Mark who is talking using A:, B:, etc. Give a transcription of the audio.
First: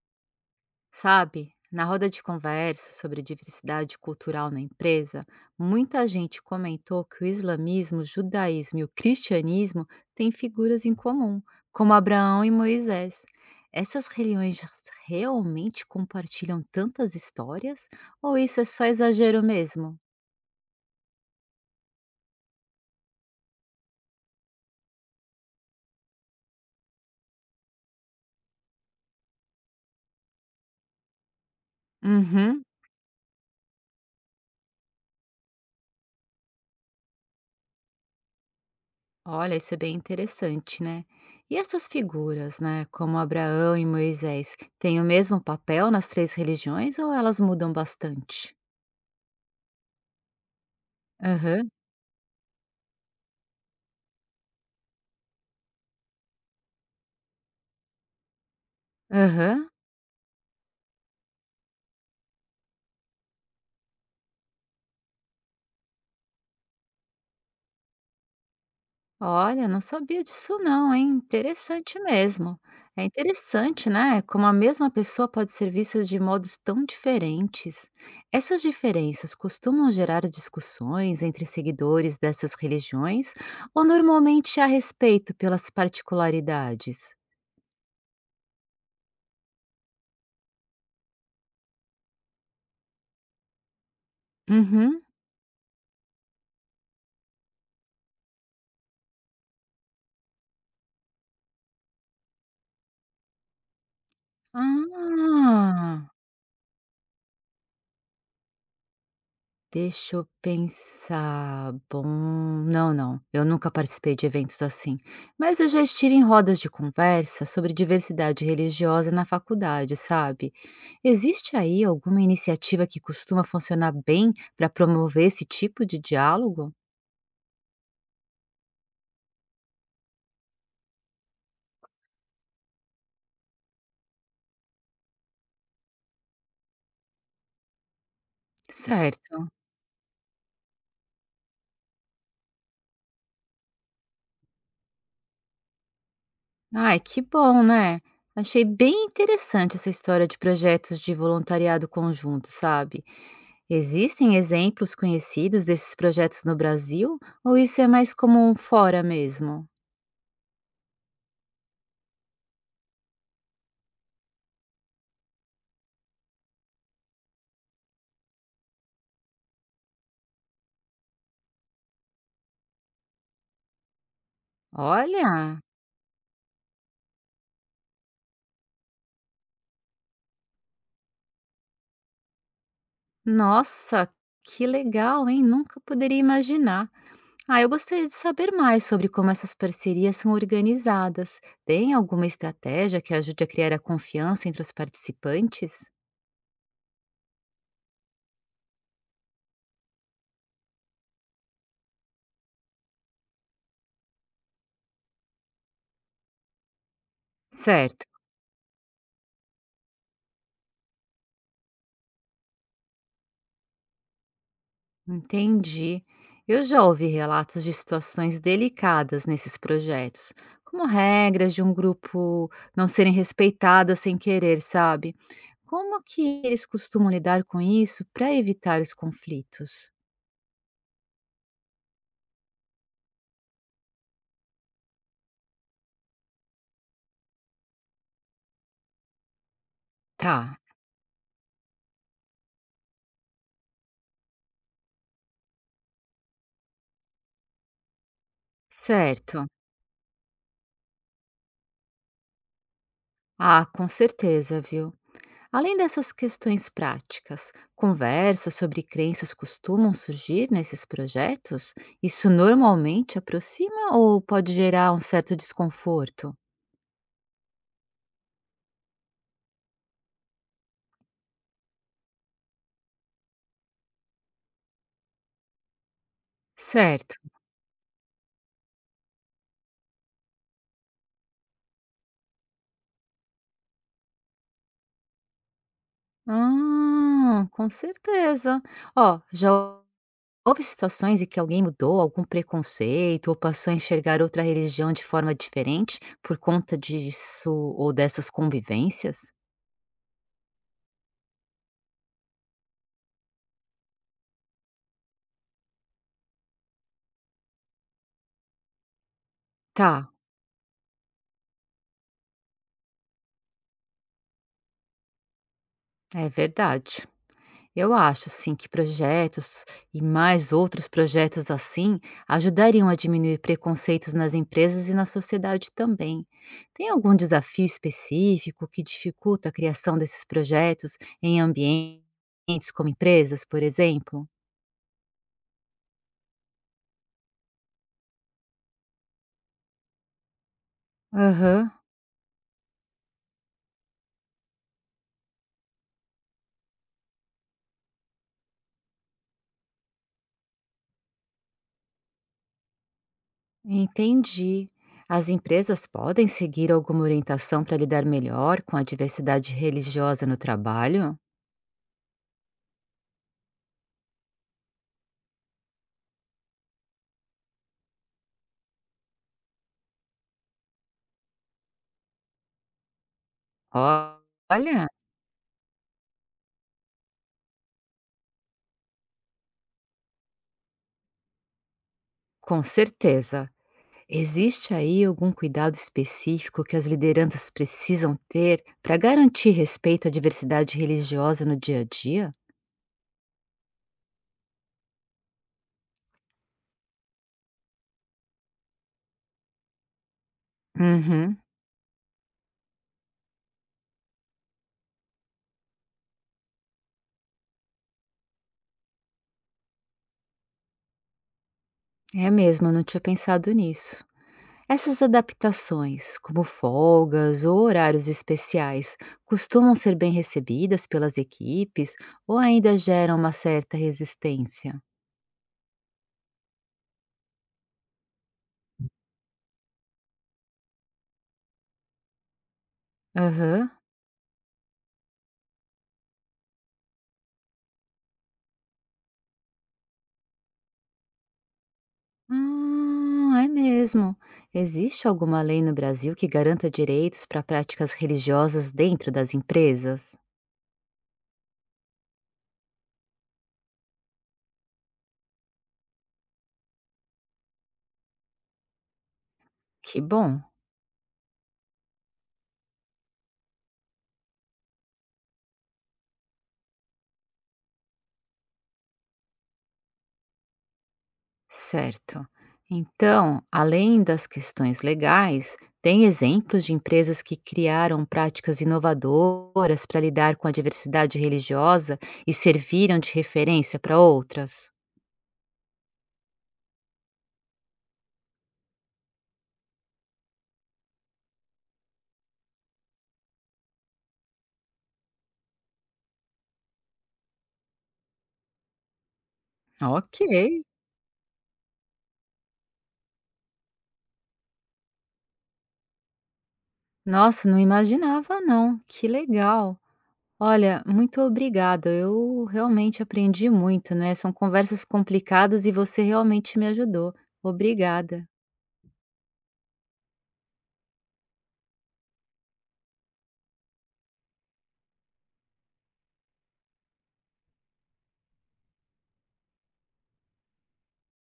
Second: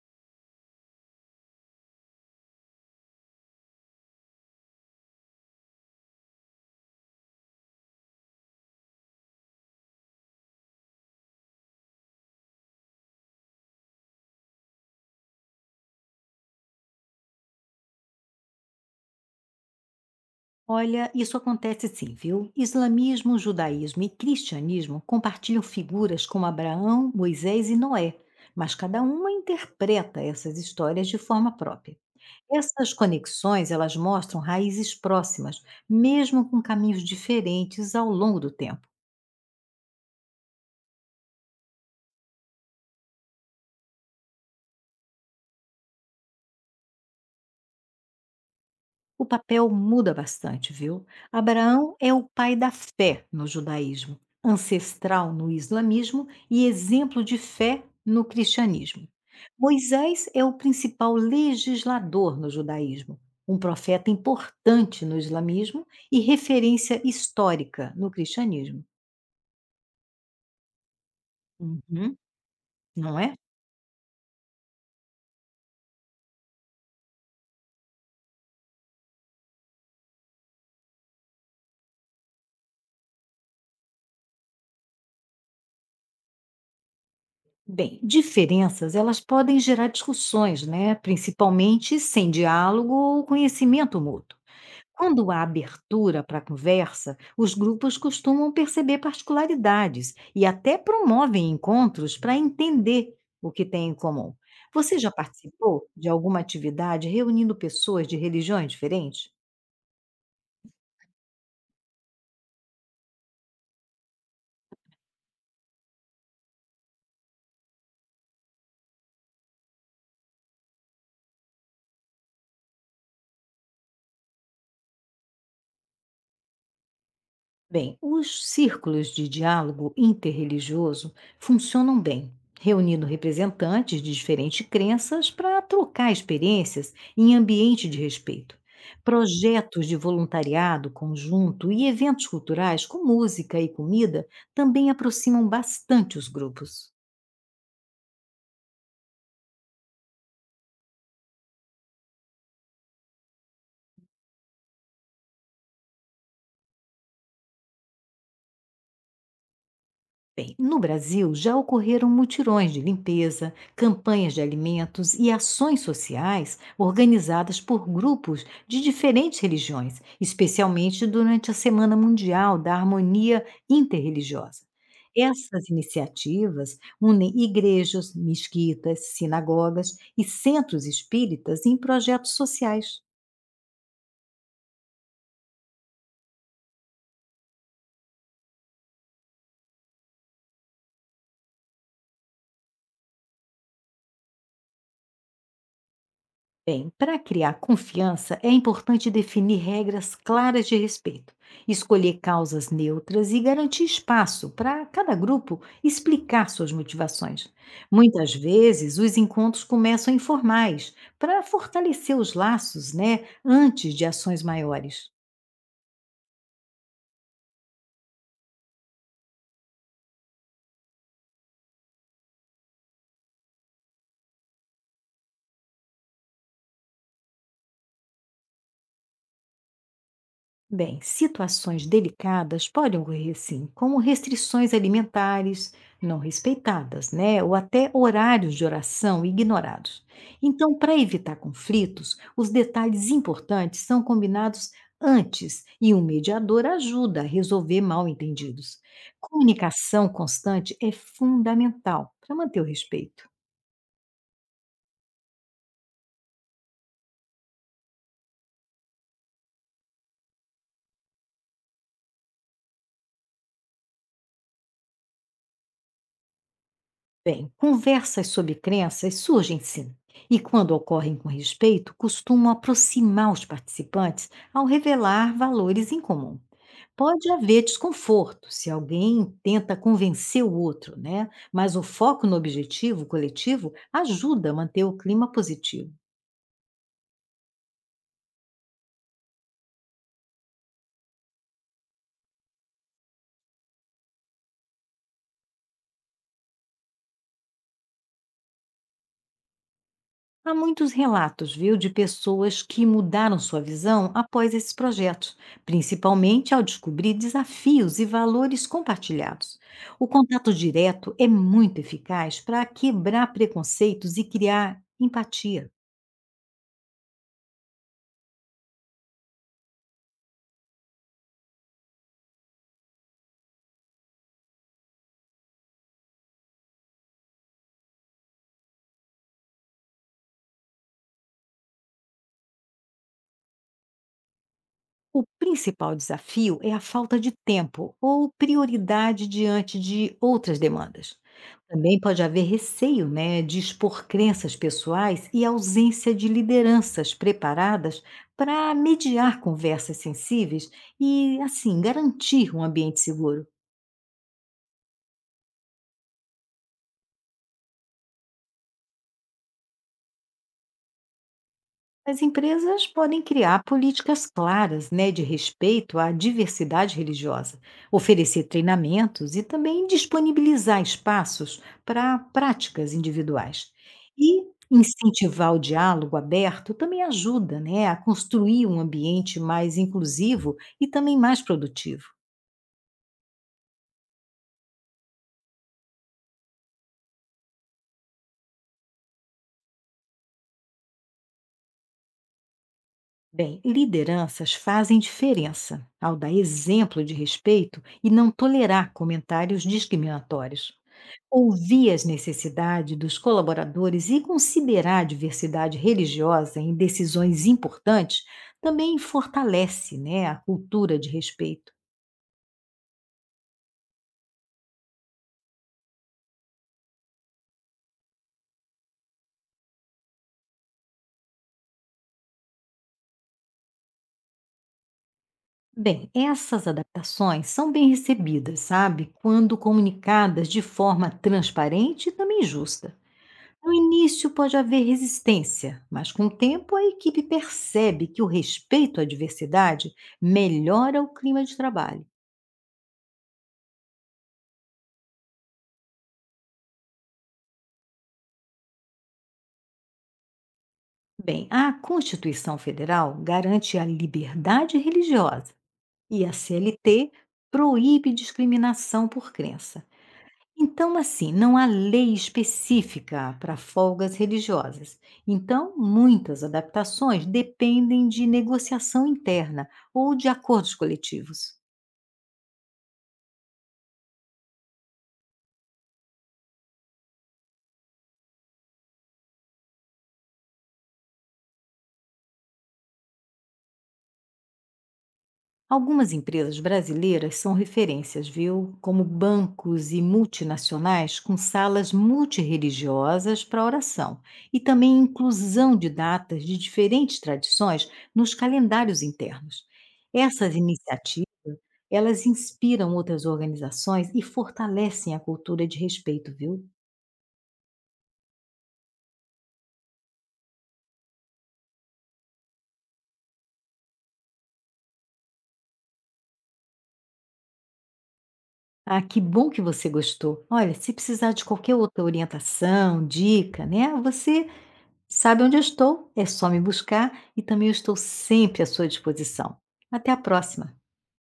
A: Sabe, na roda de conversa sobre diversidade cultural na empresa, muita gente comentou que o islamismo, o judaísmo e o cristianismo têm figuras em comum, como Abraão e Moisés. Essas religiões realmente compartilham tantas histórias? Ou isso é só exagero mesmo?
B: Olha, isso acontece sim, viu? Islamismo, judaísmo e cristianismo compartilham figuras como Abraão, Moisés e Noé, mas cada uma interpreta essas histórias de forma própria.
A: Uhum.
B: Essas conexões, elas mostram raízes próximas, mesmo com caminhos diferentes ao longo do tempo.
A: Olha, isso é bem interessante, né? E essas figuras, né, como Abraão e Moisés, têm o mesmo papel nas três religiões ou elas mudam bastante?
B: O papel muda bastante, viu?
A: Aham,
B: Abraão é o pai da fé no judaísmo, ancestral no islamismo e exemplo de fé no cristianismo.
A: aham.
B: Moisés é o principal legislador no judaísmo, um profeta importante no islamismo e referência histórica no cristianismo.
A: Olha, não sabia disso não, hein, interessante
B: Uhum,
A: mesmo. É
B: não é?
A: interessante, né, como a mesma pessoa pode ser vista de modos tão diferentes. Essas diferenças costumam gerar discussões entre seguidores dessas religiões ou normalmente há respeito pelas particularidades?
B: Diferenças elas podem gerar discussões, né? Principalmente sem diálogo ou conhecimento mútuo.
A: Uhum.
B: Quando há abertura para conversa, os grupos costumam perceber particularidades e até promovem encontros para entender o que tem em comum. Você já participou
A: Ah.
B: de alguma atividade reunindo pessoas de religiões diferentes?
A: Deixa eu pensar. Bom, não, eu nunca participei de eventos assim, mas eu já estive em rodas de conversa sobre diversidade religiosa na faculdade, sabe? Existe aí alguma iniciativa que costuma funcionar bem para promover esse tipo de diálogo?
B: Os círculos de diálogo interreligioso funcionam bem, reunindo representantes de diferentes crenças para trocar experiências em ambiente de respeito.
A: Certo.
B: Projetos de voluntariado conjunto e eventos culturais com música e comida também aproximam bastante os grupos.
A: Ai, que bom, né? Achei bem interessante essa história de projetos de voluntariado conjunto, sabe? Existem exemplos conhecidos desses projetos no Brasil ou isso é mais comum fora mesmo?
B: No Brasil já ocorreram mutirões de limpeza, campanhas de alimentos e ações sociais organizadas por grupos de diferentes religiões, especialmente durante a Semana Mundial da Harmonia Interreligiosa.
A: Olha,
B: Essas iniciativas unem igrejas, mesquitas, sinagogas e centros espíritas em projetos sociais.
A: nossa, que legal, hein? Nunca poderia imaginar. Ah, eu gostaria de saber mais sobre como essas parcerias são organizadas. Tem alguma estratégia que ajude a criar a confiança entre os participantes?
B: Para criar confiança é importante definir regras claras de respeito, escolher causas neutras e garantir espaço para cada grupo explicar suas motivações.
A: Certo.
B: Muitas vezes, os encontros começam informais para fortalecer os laços, né, antes de ações maiores.
A: Entendi. Eu já ouvi relatos de situações delicadas nesses projetos, como regras de um grupo não serem respeitadas sem querer, sabe? Como que eles costumam lidar com isso para evitar os conflitos?
B: Situações delicadas podem ocorrer sim, como restrições alimentares não respeitadas, né? Ou até horários de oração ignorados.
A: Tá,
B: Então, para evitar conflitos, os detalhes importantes são combinados antes e um mediador ajuda a resolver mal-entendidos.
A: certo.
B: Comunicação constante é fundamental para manter o respeito.
A: Ah, com certeza, viu? Além dessas questões práticas, conversas sobre crenças costumam surgir nesses projetos? Isso normalmente aproxima ou pode gerar um certo desconforto?
B: Conversas sobre crenças surgem sim, e quando ocorrem com respeito, costumam aproximar os participantes ao revelar valores em comum.
A: Certo.
B: Pode haver desconforto se alguém tenta convencer o outro, né? Mas o foco no objetivo coletivo ajuda a manter o clima positivo.
A: Ah, com certeza. Ó, já houve situações em que alguém mudou algum preconceito ou passou a enxergar outra religião de forma diferente por conta disso ou dessas convivências?
B: Há muitos relatos, viu, de pessoas que mudaram sua visão após esses projetos, principalmente ao descobrir desafios e valores compartilhados.
A: Tá,
B: O contato direto é muito eficaz para quebrar preconceitos e criar empatia.
A: é verdade. Eu acho sim que projetos e mais outros projetos assim ajudariam a diminuir preconceitos nas empresas e na sociedade também. Tem algum desafio específico que dificulta a criação desses projetos em ambientes como empresas, por exemplo?
B: O principal desafio é a falta de tempo ou prioridade diante de outras demandas.
A: Aham,
B: Também pode haver receio, né, de expor crenças pessoais e ausência de lideranças preparadas para mediar conversas sensíveis e, assim, garantir um ambiente seguro.
A: entendi. As empresas podem seguir alguma orientação para lidar melhor com a diversidade religiosa no trabalho?
B: As empresas podem criar políticas claras, né, de respeito à diversidade religiosa, oferecer treinamentos e também disponibilizar espaços para práticas individuais.
A: Ó-
B: E
A: Olha,
B: incentivar o diálogo aberto também ajuda, né, a construir um ambiente mais inclusivo e também mais produtivo.
A: com certeza. Existe aí algum cuidado específico que as lideranças precisam ter para garantir respeito à diversidade religiosa no dia a dia?
B: Lideranças fazem diferença ao dar exemplo de respeito e não tolerar comentários discriminatórios.
A: Uhum,
B: Ouvir as necessidades dos colaboradores e considerar a diversidade religiosa em decisões importantes também fortalece, né, a cultura de respeito.
A: é mesmo, eu não tinha pensado nisso. Essas adaptações, como folgas ou horários especiais, costumam ser bem recebidas pelas equipes ou ainda geram uma certa resistência?
B: Essas adaptações são bem recebidas, sabe? Quando comunicadas de forma transparente e também justa.
A: Aham.
B: No início pode haver resistência, mas com o tempo a equipe percebe que o respeito à diversidade melhora o clima de trabalho.
A: Ah, é mesmo. Existe alguma lei no Brasil que garanta direitos para práticas religiosas dentro das empresas?
B: A Constituição Federal garante a liberdade religiosa e a CLT proíbe discriminação por crença.
A: Que bom,
B: Então, assim, não há lei específica para folgas religiosas. Então, muitas adaptações dependem de negociação interna ou de acordos coletivos.
A: certo. Então, além das questões legais, tem exemplos de empresas que criaram práticas inovadoras para lidar com a diversidade religiosa e serviram de referência para outras?
B: Algumas empresas brasileiras são referências, viu? Como bancos e multinacionais com salas multirreligiosas para oração e também inclusão de datas de diferentes tradições nos calendários internos.
A: Ok.
B: Essas iniciativas, elas inspiram outras organizações e fortalecem a cultura de respeito, viu?
A: Nossa, não imaginava não. Que legal. Olha, muito obrigada. Eu realmente aprendi muito, né? São conversas complicadas e você realmente me ajudou. Obrigada.
B: Ah, que bom que você gostou. Olha, se precisar de qualquer outra orientação, dica, né? Você sabe onde eu estou? É só me buscar e também eu estou sempre à sua disposição. Até a próxima!